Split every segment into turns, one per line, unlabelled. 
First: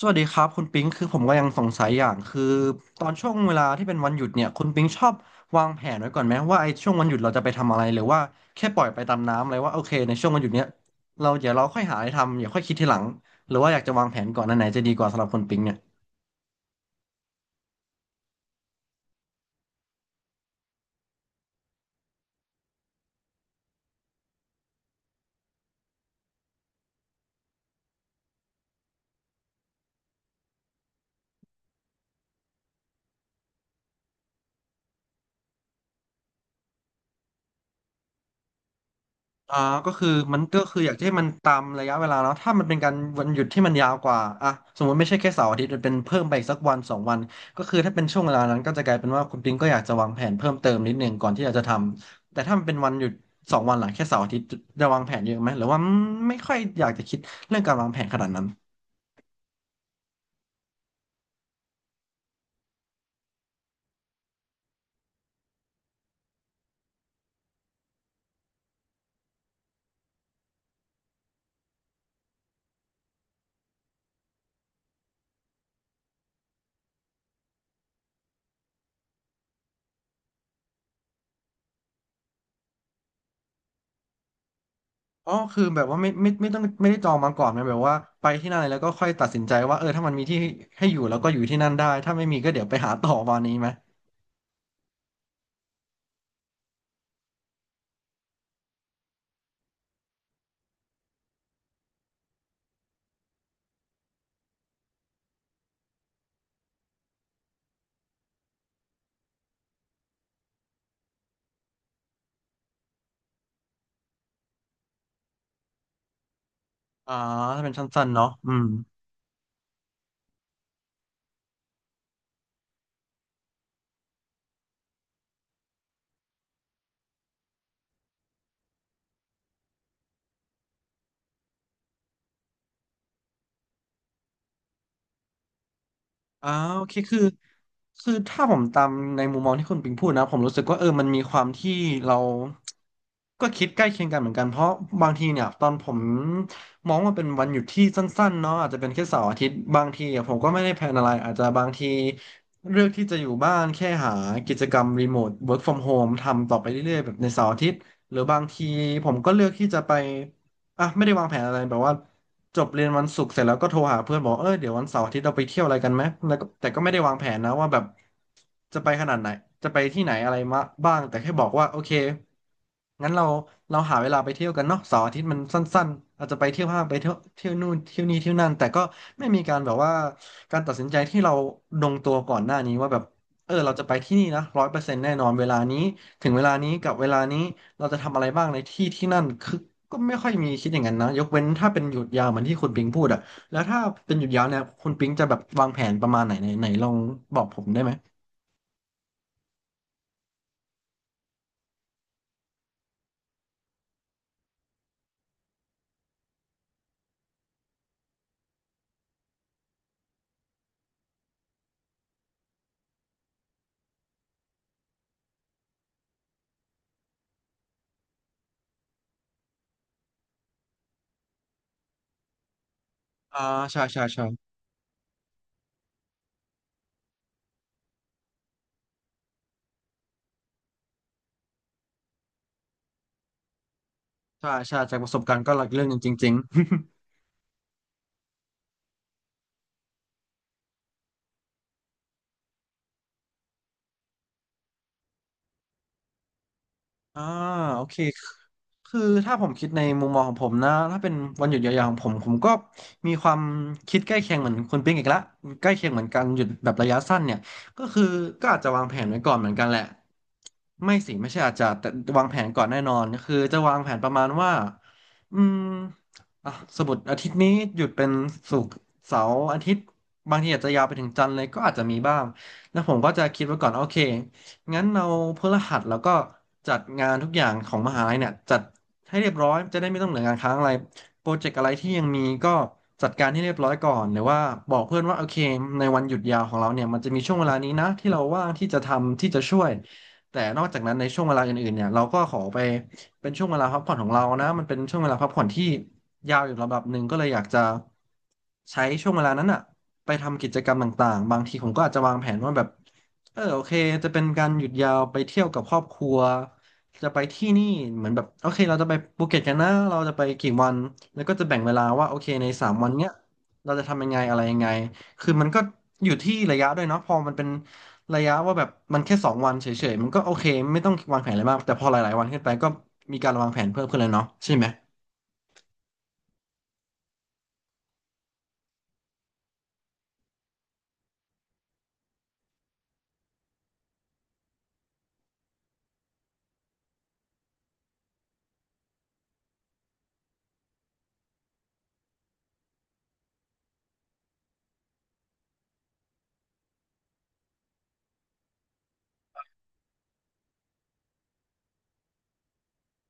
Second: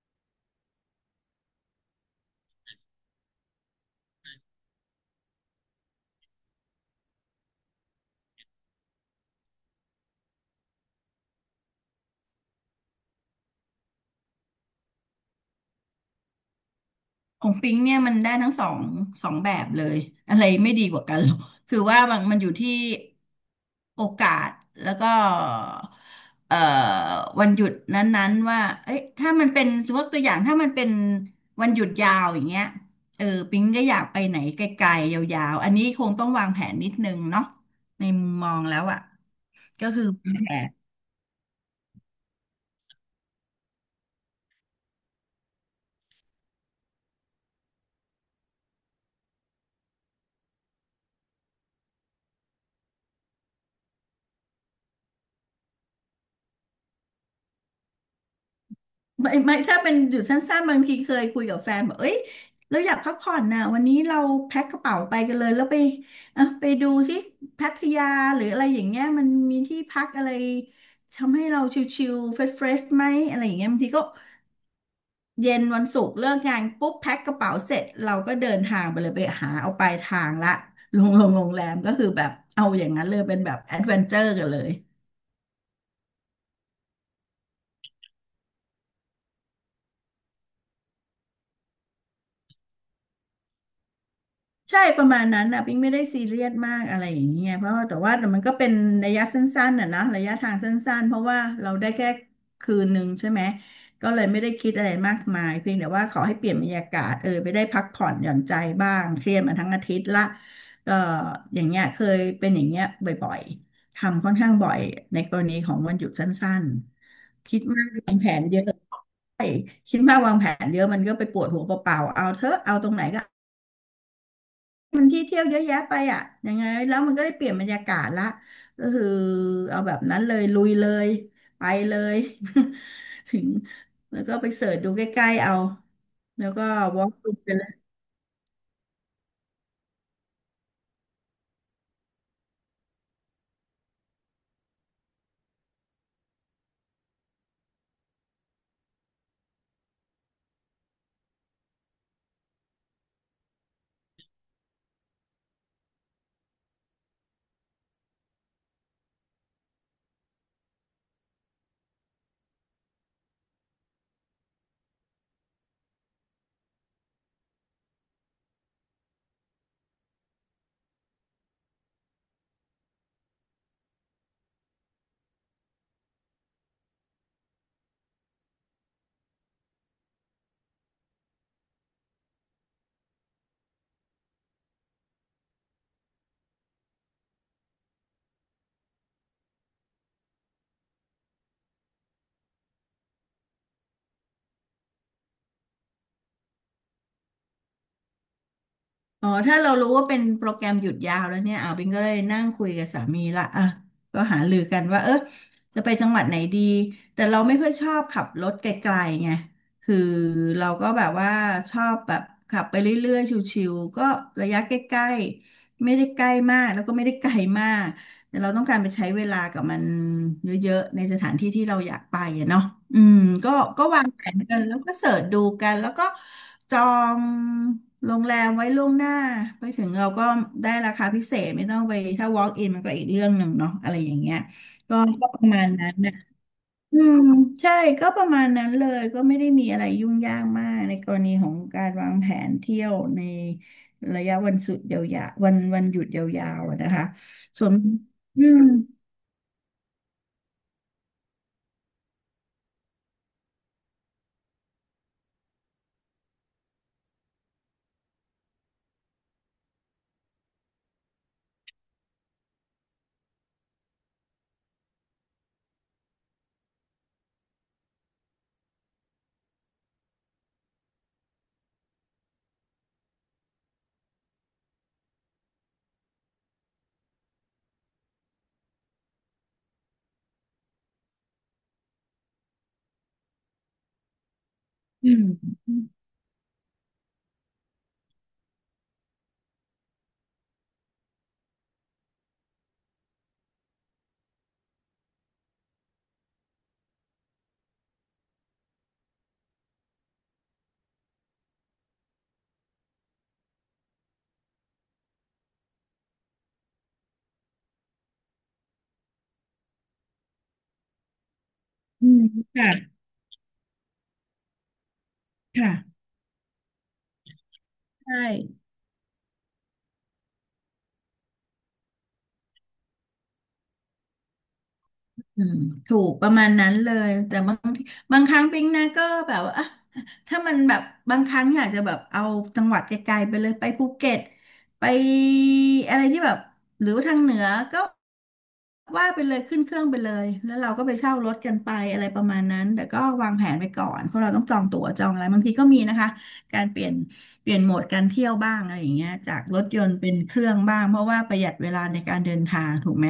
สวัสดีครับคุณปิงคือผมก็ยังสงสัยอย่างคือตอนช่วงเวลาที่เป็นวันหยุดเนี่ยคุณปิงชอบวางแผนไว้ก่อนไหมว่าไอ้ช่วงวันหยุดเราจะไปทำอะไรหรือว่าแค่ปล่อยไปตามน้ำเลยว่าโอเคในช่วงวันหยุดเนี้ยเราเดี๋ยวเราค่อยหาอะไรทำอย่าค่อยคิดทีหลังหรือว่าอยากจะวางแผนก่อนอันไหนจะดีกว่าสำหรับคุณปิงเนี่ย
ของปิ๊งเนี่ยมันได้ทั้งสองแบบเลยอะไรไม่ดีกว่ากัน หรอกคือว่ามันอยู่ที่โอกาสแล้วก็เอ่อวันหยุดนั้นๆว่าเอ้ยถ้ามันเป็นสมมติตัวอย่างถ้ามันเป็นวันหยุดยาวอย่างเงี้ยเออปิงก็อยากไปไหนไกลๆยาวๆอันนี้คงต้องวางแผนนิดนึงเนาะในมุมมองแล้วอ่ะ
อ่า
ก็
ก็
คือ
คือ
วาง
มัน
แผ
ก็
น
คืออยากจะให้มันตามระยะเวลาเนาะถ้ามันเป็นการวันหยุดที่มันยาวกว่าอ่ะสมมติไม่ใช่แค่เสาร์อาทิตย์มันเป็นเพิ่มไปอีกสักวันสองวันก็คือถ้าเป็นช่วงเวลานั้นก็จะกลายเป็นว่าคุณปิงก็อยากจะวางแผนเพิ่มเติมนิดนึงก่อนที่อยากจะทำแต่ถ้ามันเป็นวันหยุดสองวันหลังแค่เสาร์อาทิตย์จะวางแผนเยอะไหมหรือว่าไม่ค่อยอยากจะคิดเรื่องการวางแผนขนาดนั้น
ไม่ถ้าเป็นหยุดสั้นๆบางทีเคยคุยกับแฟนบอกเอ้ยเราอยากพักผ่อนนะวันนี้เราแพ็คกระเป๋าไปกันเลยแล้วไปเออไปดูสิพัทยาหรืออะไรอย่างเงี้ยมันมีที่พักอะไรทำให้เราชิลๆเฟรชๆไหมอะไรอย่างเงี้ยบางทีก็เย็นวันศุกร์เลิกงานปุ๊บแพ็คกระเป๋าเสร็จเราก็เดินทางไปเลยไปหาเอาปลายทางละลงโรงแรมก็คือแบบเอาอย่างนั้นเลยเป็นแบบแอดเวนเจอร์กันเลย
อ๋อคือแบบว่าไม่ต้องไม่ได้จองมาก่อนนะแบบว่าไปที่นั่นเลยแล้วก็ค่อยตัดสินใจว่าเออถ้ามันมีที่ให้อยู่แล้วก็อยู่ที่นั่นได้ถ้าไม่มีก็เดี๋ยวไปหาต่อวันนี้ไหม
ใช่ประมาณนั้นนะปิ๊งไม่ได้ซีเรียสมากอะไรอย่างเงี้ยเพราะว่าแต่ว่ามันก็เป็นระยะสั้นๆน่ะนะระยะทางสั้นๆเพราะว่าเราได้แค่คืนหนึ่งใช่ไหมก็เลยไม่ได้คิดอะไรมากมายเพียงแต่ว่าขอให้เปลี่ยนบรรยากาศเออไปได้พักผ่อนหย่อนใจบ้างเครียดมาทั้งอาทิตย์ละก็อย่างเงี้ยเคยเป็นอย่างเงี้ยบ่อยๆทำค่อนข้างบ่อยในกรณีของวันหยุดสั้น
อ่า
ๆคิด
ถ้าเป็น
มาก
สั้น
วา
ๆ
ง
เนาะ
แผน
อื
เย
ม
อะคิดมากวางแผนเยอะมันก็ไปปวดหัวเปล่าๆเอาเถอะเอาตรงไหนก็ มันที่เที่ยวเยอะแยะไปอ่ะยังไงแล้วมันก็ได้เปลี่ยนบรรยากาศละก็คือเอาแบบนั้นเลยลุยเลยไปเลย ถึงแล้วก็ไปเสิร์ชดูใกล้ๆเอาแล้
อ่า
วก็
โอเค
วอล์ก
คือ
ไปเลย
คือถ้าผมตามในมุมมองที่คุณปิงพูดนะผมรู้สึกว่าเออมันมีความที่เราก็คิดใกล้เคียงกันเหมือนกันเพราะบางทีเนี่ยตอนผมมองว่าเป็นวันหยุดที่สั้นๆเนาะอาจจะเป็นแค่เสาร์อาทิตย์บางทีอะผมก็ไม่ได้แพลนอะไรอาจจะบางทีเลือกที่จะอยู่บ้านแค่หากิจกรรมรีโมท work from home ทำต่อไปเรื่อยๆแบบในเสาร์อาทิตย์หรือบางทีผมก็เลือกที่จะไป อ่ะไม่ได้วางแผนอะไรแบบว่าจบเรียนวันศุกร์เสร็จแล้วก็โทรหาเพื่อนบอกเออเดี๋ยววันเสาร์อาทิตย์เราไปเที่ยวอะไรกันไหมแล้วก็แต่ก็ไม่ได้วางแผนนะว่าแบบจะไปขนาดไหนจะไปที่ไหนอะไรมาบ้างแต่แค่บอกว่าโอเคงั้นเราหาเวลาไปเที่ยวกันเนาะเสาร์อาทิตย์มันสั้นๆอาจจะไปเที่ยวห้างไปเที่ยวนู่นเที่ยวนี่เที่ยวนั่นแต่ก็ไม่มีการแบบว่าการตัดสินใจที่เราลงตัวก่อนหน้านี้ว่าแบบเออเราจะไปที่นี่นะ100 เปอร์เซ็นต์แน่นอนเวลานี้ถึงเวลานี้กับเวลานี้ เราจะทำอะไรบ้างในที่ที่นั่นคือก็ไม่ค่อยมีคิดอย่างนั้นนะยกเว้นถ้าเป็นหยุดยาวเหมือนที่คุณปิงพูดอะแล้วถ้าเป็นหยุดยาวเนี่ยคุณปิงจะแบบวางแผนประมาณไหนไหนไหนลองบอกผมได้ไหม
อ๋อถ้าเรารู้ว่าเป็นโปรแกรมหยุดยาวแล้วเนี่ยอ่าบิงก็เลยนั่งคุยกับสามีละอ่ะก็หารือกันว่าเออจะไปจังหวัดไหนดีแต่เราไม่ค่อยชอบขับรถไกลๆไงคือเราก็แบบว่าชอบแบบขับไปเรื่อยๆชิวๆก็ระยะใกล้ๆไม่ได้ใกล้มากแล้วก็ไม่ได้ไกลมากแต่เราต้องการไปใช้เวลากับมันเยอะๆในสถานที่ที่เราอยากไปอะเนาะอืม
อ่า
ก็
ใช่
ก็
ใช่
วางแผ
ใช่
นกันแล้วก็เสิร์ชดูกันแล้วก็ จองโรงแรมไว้ล่วงหน้าไปถึงเราก็ได้ราคาพิเศษไม่ต้องไปถ้า walk in มันก็อีกเรื่องหนึ่งเนาะอะไรอย่างเงี้ย
ใช่จา
ก็
กประสบ
ก็
กา
ป
รณ์
ระ
ก็ห
มา
ลัก
ณ
เรื่อง
นั้
ห
น
นึ่งจ
นะ
ริงๆ
อืมใช่ก็ประมาณนั้นเลยก็ไม่ได้มีอะไรยุ่งยากมากในกรณีของการวางแผนเที่ยวในระยะวันสุดยาวๆวันหยุดยาวๆอะนะคะ
อ่า
ส่วน
โอเค
อืม
คือถ้าผมคิดในมุมมองของผมนะถ้าเป็นวันหยุดยาวๆของผมก็มีความคิดใกล้เคียงเหมือนคุณปิ๊งอีกละใกล้เคียงเหมือนกันหยุดแบบระยะสั้นเนี่ยก็คือก็อาจจะวางแผนไว้ก่อนเหมือนกันแหละไม่สิไม่ใช่อาจจะแต่วางแผนก่อนแน่นอนก็คือจะวางแผนประมาณว่าอืมอ่ะสมมติอาทิตย์นี้หยุดเป็นศุกร์เสาร์อาทิตย์บางทีอาจจะยาวไปถึงจันทร์เลยก็อาจจะมีบ้างแล้วผมก็จะคิดไว้ก่อนโอเค งั้นเราพฤหัสแล้วก็จัดงานทุกอย่างของมหาลัยเนี่ยจัดให้เรียบร้อยจะได้ไม่ต้องเหลืองานค้างอะไรโปรเจกต์อะไรที่ยังมีก็จัดการให้เรียบร้อยก่อนหรือว่าบอกเพื่อน
อื
ว่าโอเค
ม
ในวันหยุดยาวของเราเนี่ยมันจะมีช่วงเวลานี้นะที่เราว่างที่จะทำที่จะช่วยแต่นอกจากนั้นในช่วงเวลาอื่นๆเนี่ยเราก็ขอไปเป็นช่วงเวลาพักผ่อนของเรานะมันเป็นช่วงเวลาพักผ่อนที่ยาวอยู่ระดับหนึ่งก็เลยอยากจะใช้ช่วงเวลานั้นอ่ะ ไปทำกิจกรรมต่างๆบางทีผมก็อาจจะวางแผนว่าแบบเออโอเคจะเป็นการหยุดยาวไปเที่ยวกับครอบครัวจะไปที่นี่เหมือนแบบโอเคเราจะไปภูเก็ตกันนะเราจะไปกี่วันแล้วก็จะแบ่งเวลาว่า
อื
โอ
ม
เคในสา
ค่ะ
มวันเนี้ยเราจะทำยังไงอะไรยังไงคือมันก็
ค่ะ
อยู่ที่ระยะด้วยเนาะพอมันเป็น
ใช่
ระยะว่าแบบมันแค่สองวันเฉยๆมันก็โอเคไม่ต้องวางแผนอะไรมากแต่พอหลายๆวันขึ้นไปก็มีการวางแผนเพิ่มขึ้นเลยเนาะใช่ไหม
อืมถูกประมาณนั้นเลยแต่บางทีบางครั้งปิ๊งนะก็แบบว่าอ่ะถ้ามันแบบบางครั้งอยากจะแบบเอาจังหวัดไกลๆไปเลยไปภูเก็ตไปอะไรที่แบบหรือว่าทางเหนือก็ว่าไปเลยขึ้นเครื่องไปเลยแล้วเราก็ไปเช่ารถกันไปอะไรประมาณนั้นแต่ก็วางแผนไปก่อนเพราะเราต้องจองตั๋วจองอะไรบางทีก็มีนะคะการเปลี่ยนโหมดการเที่ยวบ้างอะไรอย่างเงี้ยจากรถยนต์เป็นเครื่องบ้างเพราะว่าประหยัดเวลาในการเดินทางถูกไหม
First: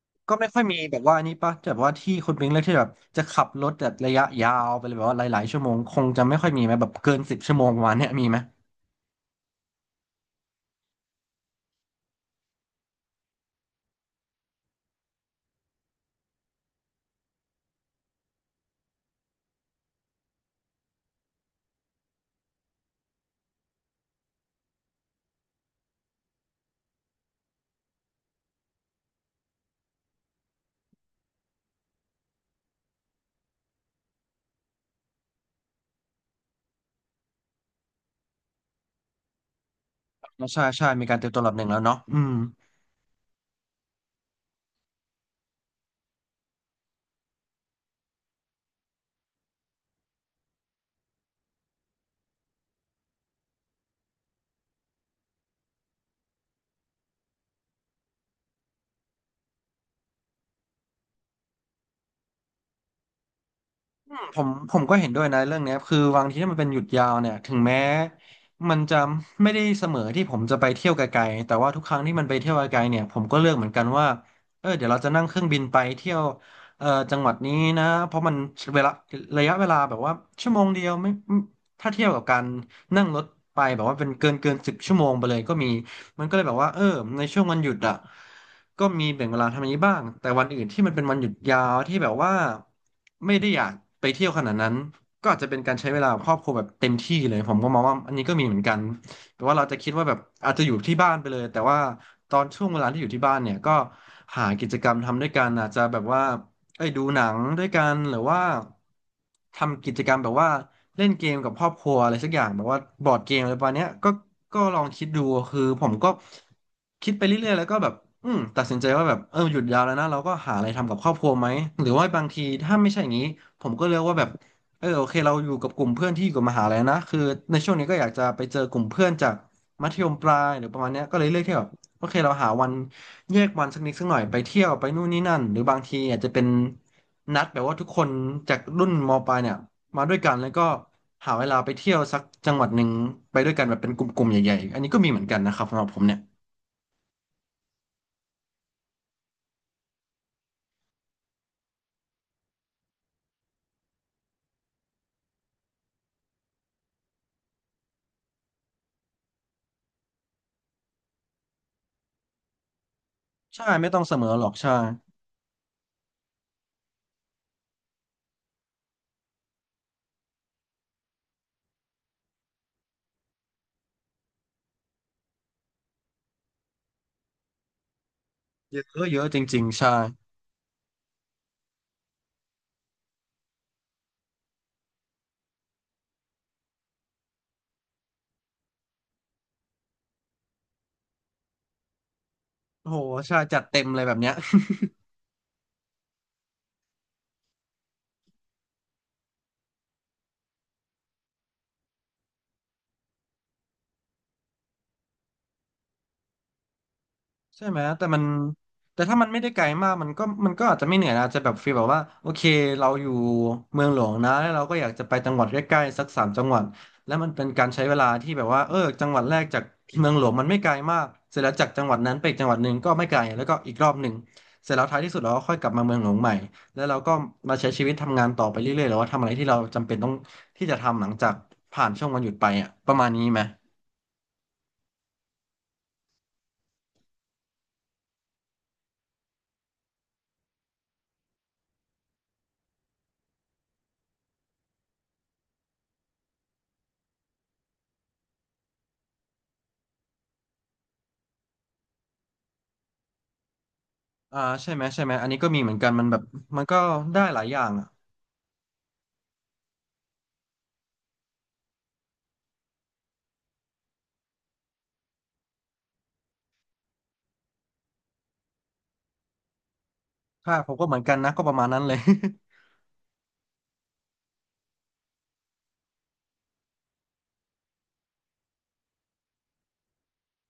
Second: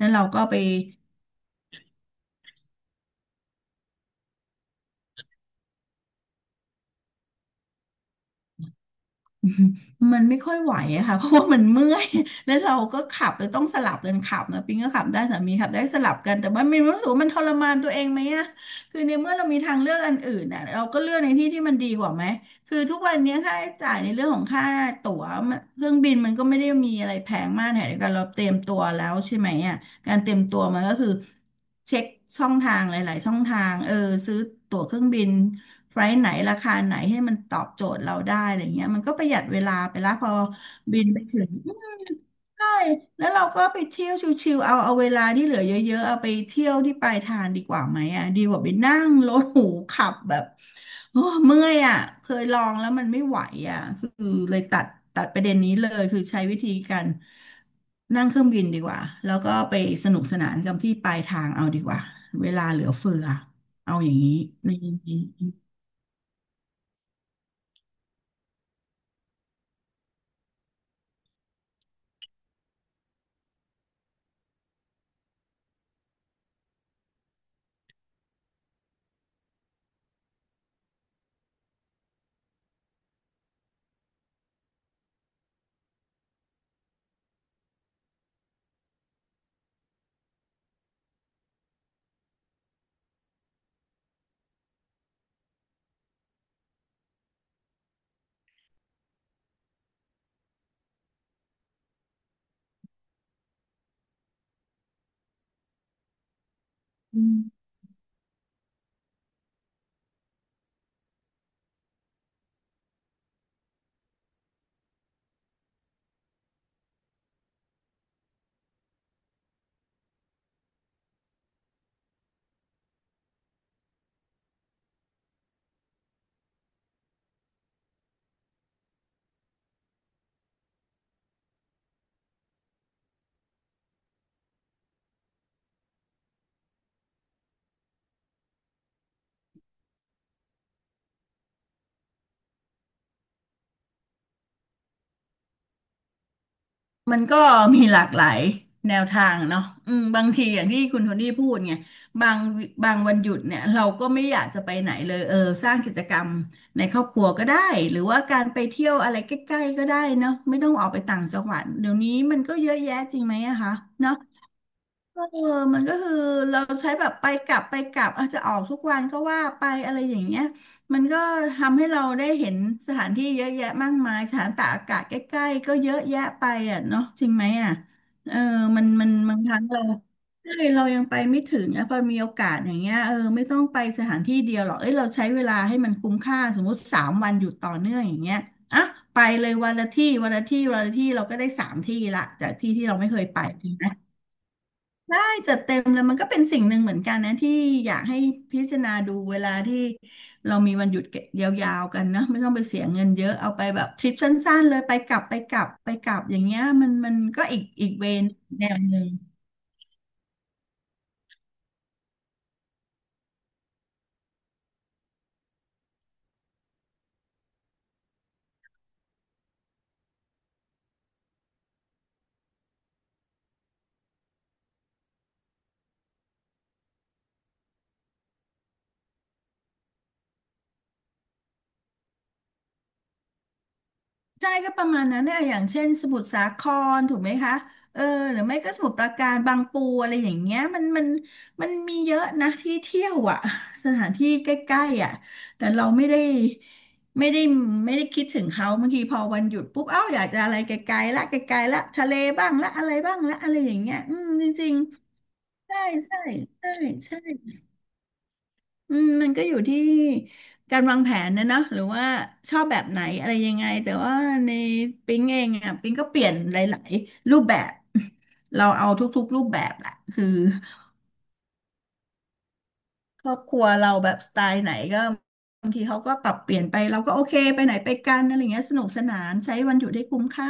นั้นเรา
ก็
ก็
ไม่
ไป
ค่อยมีแบบว่าอันนี้ปะแบบว่าที่คุณปิงเลือกที่แบบจะขับรถแบบระยะยาวไปเลยแบบว่าหลายๆชั่วโมงคงจะไม่ค่อยมีไหมแบบเกินสิบชั่วโมงประมาณเนี้ยมีไหม
มันไม่ค่อยไหวอะค่ะ เพราะว่ามันเมื่อย แล้วเราก็ขับเลยต้องสลับกันขับนะปิงก็ขับได้สามีขับได้สลับกันแต่ว่ามีรู้สึกว่ามันทรมานตัวเองไหมอะคือในเมื่อเรามีทางเลือกอันอื่นอะเราก็เลือกในที่ที่มันดีกว่าไหมคือทุกวันนี้ค่าใช้จ่ายในเรื่องของค่าตั๋วเครื่องบินมันก็ไม่ได้มีอะไรแพงมากแถมเดียวกันเราเตรียมตัวแล้วใช่ไหมอะ การเตรียมตัวมันก็คือเช็คช่องทางหลายๆช่องทางเออซื้อตั๋วเครื่องบินไฟล์ไหนราคาไหนให้มันตอบโจทย์เราได้อะไรเงี้ยมันก็ประหยัดเวลาไปละพอ
อ่าใช่ใช่
บิ
มี
น
การ
ไป
เตรียมตั
ถึ
วระ
ง
ดับหนึ่งแล้วเนาะอืม
ใช่แล้วเราก็ไปเที่ยวชิวๆเอาเวลาที่เหลือเยอะๆเอาไปเที่ยวที่ปลายทางดีกว่าไหมอ่ะดีกว่าไปนั่งรถหรูขับแบบโอ้เมื่อยอ่ะเคยลองแล้วมันไม่ไหวอ่ะคือเลยตัดประเด็นนี้เลยคือใช้วิธีการนั่งเครื่องบินดีกว่าแล้วก็ไปสนุกสนานกับที่ปลายทางเอาดีกว่าเวลาเหลือเฟือเอาอย่างนี้
ผม
ใน
ผม
น
ก็เห็น
ี้
ด้วยนะเรื่องเนี้ยคือบางทีถ้ามันเป็นหยุดยาวเนี่ยถึงแม้มันจะไม่ได้เสมอที่ผมจะไปเที่ยวไกลๆแต่ว่าทุกครั้งที่มันไปเที่ยวไกลๆเนี่ยผมก็เลือกเหมือนกันว่าเออเดี๋ยวเราจะนั่งเครื่องบินไปเที่ยวจังหวัดนี้นะเพราะมันเวลาระยะเวลาแบบว่าชั่วโมงเดียวไม่ถ้าเทียบกับการนั่งรถไปแบบว่าเป็นเกินสิบชั่วโมงไปเลยก็มี มันก็เลยแบบว่าเออในช่วงวันหยุดอ่ะก็มีแบ่งเวลาทำอย่างนี้บ้างแต่วันอื่นที่มันเป็นวันหยุดยาวที่แบบว่าไม่ได้อยากไปเที่ยวขนาดนั้นก็อาจจะเป็นการใช้เวลากับครอบครัวแบบเต็มที่เลยผมก็มองว่าอันนี้ก็มีเหมือนกันแต่ว่าเราจะคิดว่าแบบอาจจะอยู่ที่บ้านไปเลยแต่ว่าตอนช่วงเวลาที่อยู่ที่บ้านเนี่ยก็หากิจกรรมทำด้วยกันอาจจะแบบว่าเอ้ยดูหนังด้วยกันหรือว่าทำกิจกรรมแบบว่า เล่นเกมกับครอบครัวอะไรสักอย่างแบบว่าบอร์ดเกมอะไรประมาณเนี้ยก็ลองคิดดูคือผมก็คิดไปเรื่อยๆแล้วก็แบบอืมตัดสินใจว่าแบบเออหยุดยาวแล้วนะเราก็หาอะไรทำกับครอบครัวไหมหรือว่าบางทีถ้าไม่ใช่อย่างนี้ผมก็เลือกว่าแบบเออโอเคเราอยู่กับกลุ่มเพื่อนที่อยู่กับมหาลัยนะคือในช่วงนี้ก็อยากจะไปเจอกลุ่มเพื่อนจากมัธยมปลายหรือประมาณเนี้ยก็เลยเลือกที่แบบโอเคเราหาวันแยกวันสักนิดสักหน่อยไปเที่ยวไปนู่นนี่นั่นหรือบางทีอาจจะเป็นนัดแบบว่าทุกคนจากรุ่นมปลายเนี่ย มาด้วยกันแล้วก็หาเวลาไปเที่ยวสักจังหวัดหนึ่งไปด้วยกันแบบเป็นกลุ่มๆใหญ่ๆอันนี้ก็มีเหมือนกันนะครับสำหรับผมเนี่ย
มันก็มีหลากหลายแนวทางเนาะอืมบางทีอย่างที่คุณโทนี่พูดไงบางบางวันหยุดเนี่ยเราก็ไม่อยากจะไปไหนเลยเออสร้างกิจกรรมในครอบครัวก็ได้หรือว่าการไปเที่ยวอะไรใกล้ๆก็ได้เนาะไม่ต้องออกไปต่างจังหวัดเดี๋ยวนี้มันก็เยอะแยะจริงไหมอะ
ใช่
คะ
ไม่ต้องเส
เนาะ
มอหรอกใช่
เออมันก็คือเราใช้แบบไปกลับไปกลับอาจจะออกทุกวันก็ว่าไปอะไรอย่างเงี้ยมันก็ทำให้เราได้เห็นสถานที่เยอะแยะมากมายสถานตากอากาศใกล้ๆก็เยอะแยะไปอ่ะเนาะจริงไหมอ่ะเออ
เย
มันมั
อะ
น
เยอะจ
บางครั้
ริ
ง
งๆ
เรา
ใช่
เฮ้ยเรายังไปไม่ถึงนะพอมีโอกาสอย่างเงี้ยเออไม่ต้องไปสถานที่เดียวหรอกเอ้ยเราใช้เวลาให้มันคุ้มค่าสมมุติสามวันอยู่ต่อเนื่องอย่างเงี้ยอ่ะไปเลยวันละที่วันละที่วันละที่เราก็ได้สามที่ละจากที่ที่
โอ้
เรา
โห
ไม่เคย
ใช่
ไป
จัด
จริง
เต็
ไห
ม
ม
เลยแบบเนี้ย
จัดเต็มแล้วมันก็เป็นสิ่งหนึ่งเหมือนกันนะที่อยากให้พิจารณาดูเวลาที่เรามีวันหยุดยาวๆกันนะไม่ต้องไปเสียเงินเยอะเอาไปแบบทริปสั้นๆเลยไปกลับไปกลับไปกลับอย่างเงี้ยมันก็อีก
ใช่ไหม
อีก
แต่
เว
มัน
นแนวห
แต่
นึ่ง
ถ้ามันไม่ได้ไกลมากมันก็อาจจะไม่เหนื่อยนะอาจจะแบบฟีลแบบว่าโอเค เราอยู่เมืองหลวงนะแล้วเราก็อยากจะไปจังหวัดใกล้ๆสักสามจังหวัดแล้วมันเป็นการใช้เวลาที่แบบว่าเออจังหวัดแรกจากเมืองหลวงมันไม่ไกลมากเสร็จแล้วจากจังหวัดนั้นไปอีกจังหวัดหนึ่งก็ไม่ไกลแล้วก็อีกรอบหนึ่งเสร็จแล้วท้ายที่สุดเราก็ค่อยกลับมาเมืองหลวงใหม่แล้วเราก็มาใช้ชีวิตทำงานต่อไปเรื่อยๆหรือว่าทำอะไรที่เราจำเป็นต้องที่จะทำหลังจากผ่านช่วงวันหยุดไปอ่ะประมาณนี้ไหม
ใช่ก็ประมาณนั้นเนี่ยอย่างเช่นสมุทรสาครถูกไหมคะเออหรือไม่ก็สมุทรปราการบางปูอะไรอย่างเงี้ยมันมีเยอะนะที่เที่ยวอ่ะ สถานที่ใกล้ๆอ่ะแต่เราไม่ได้ไม่ได้ไม่ได้คิดถึงเขาบางทีพอวันหยุดปุ๊บเอ้าอยากจะอะไรไกลๆละไกลๆละทะเลบ้างละอะไรบ้างละอะไรอย่างเงี้ยอืม
อ่า
จ
ใช่
ริง
ไหมใช่ไหมอันนี้ก็มี
ๆ
เหมือ
ใช่
นกันมันแบ
ใช่
บมัน
ใช่
ก็
ใช่
ได้หลายอย่างอะ
อืมมันก็อยู่ที่การวางแผนนะเนอะหรือว่าชอบแบบไหนอะไรยังไงแต่ว่าในปิ๊งเองอ่ะปิ๊งก็เปลี่ยนหลายๆรูปแบบ เราเอาทุกๆรูปแบบแหละคือ
ค่ะผมก็เหมือนกันนะก็ประมาณนั้นเลย
ครอบครัวเราแบบสไตล์ไหนก็บางทีเขาก็ปรับเปลี่ยนไปเราก็โอเคไปไหนไปกันอะไรเงี้ยสนุกสนานใช้วันหยุดให้คุ้มค่า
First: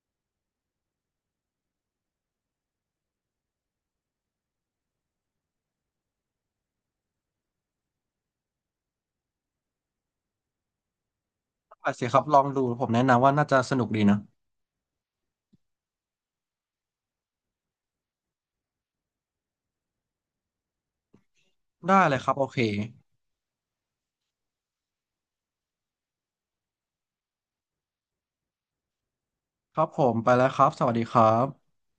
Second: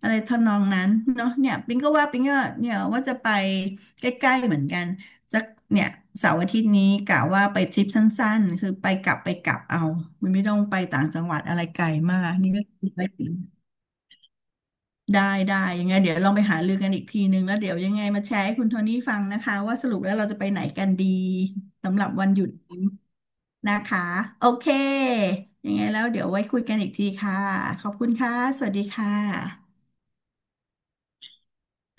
อะไรทำนองนั้นเนาะเนี่ยปิงก็ว่าปิงก็เนี่ยว่าจะไปใกล้ๆเหมือนกันสักเนี่ยเสาร์อาทิตย์นี้กะว่าไปทริปสั้นๆคือไปกลับไปกลับเอามันไม่ต้องไปต่างจังหวัดอะไรไกล
ต้อเสียค
มา
รับ
ก
ลอง
นี่
ดู
ก็
ผ
คิ
ม
ด
แนะ
ไว้
นำ
ถึ
ว่า
ง
น่าจะสนุกดีนะ
ได้ยังไงเดี๋ยวลองไปหารือกันอีกทีนึงแล้วเดี๋ยวยังไงมาแชร์ให้คุณโทนี่ฟังนะคะว่าสรุปแล้วเราจะไปไหนกันดี
ได้
สำหรับ
เลย
วั
ค
น
รับ
หยุ
โอ
ด
เค
นี้ นะคะโอเคยังไงแล้วเดี๋ยวไว้คุยกันอีกทีค่ะขอบคุณค่ะสวัสดีค่
ค
ะ
รับผมไปแล้วครับสวัสดีครับ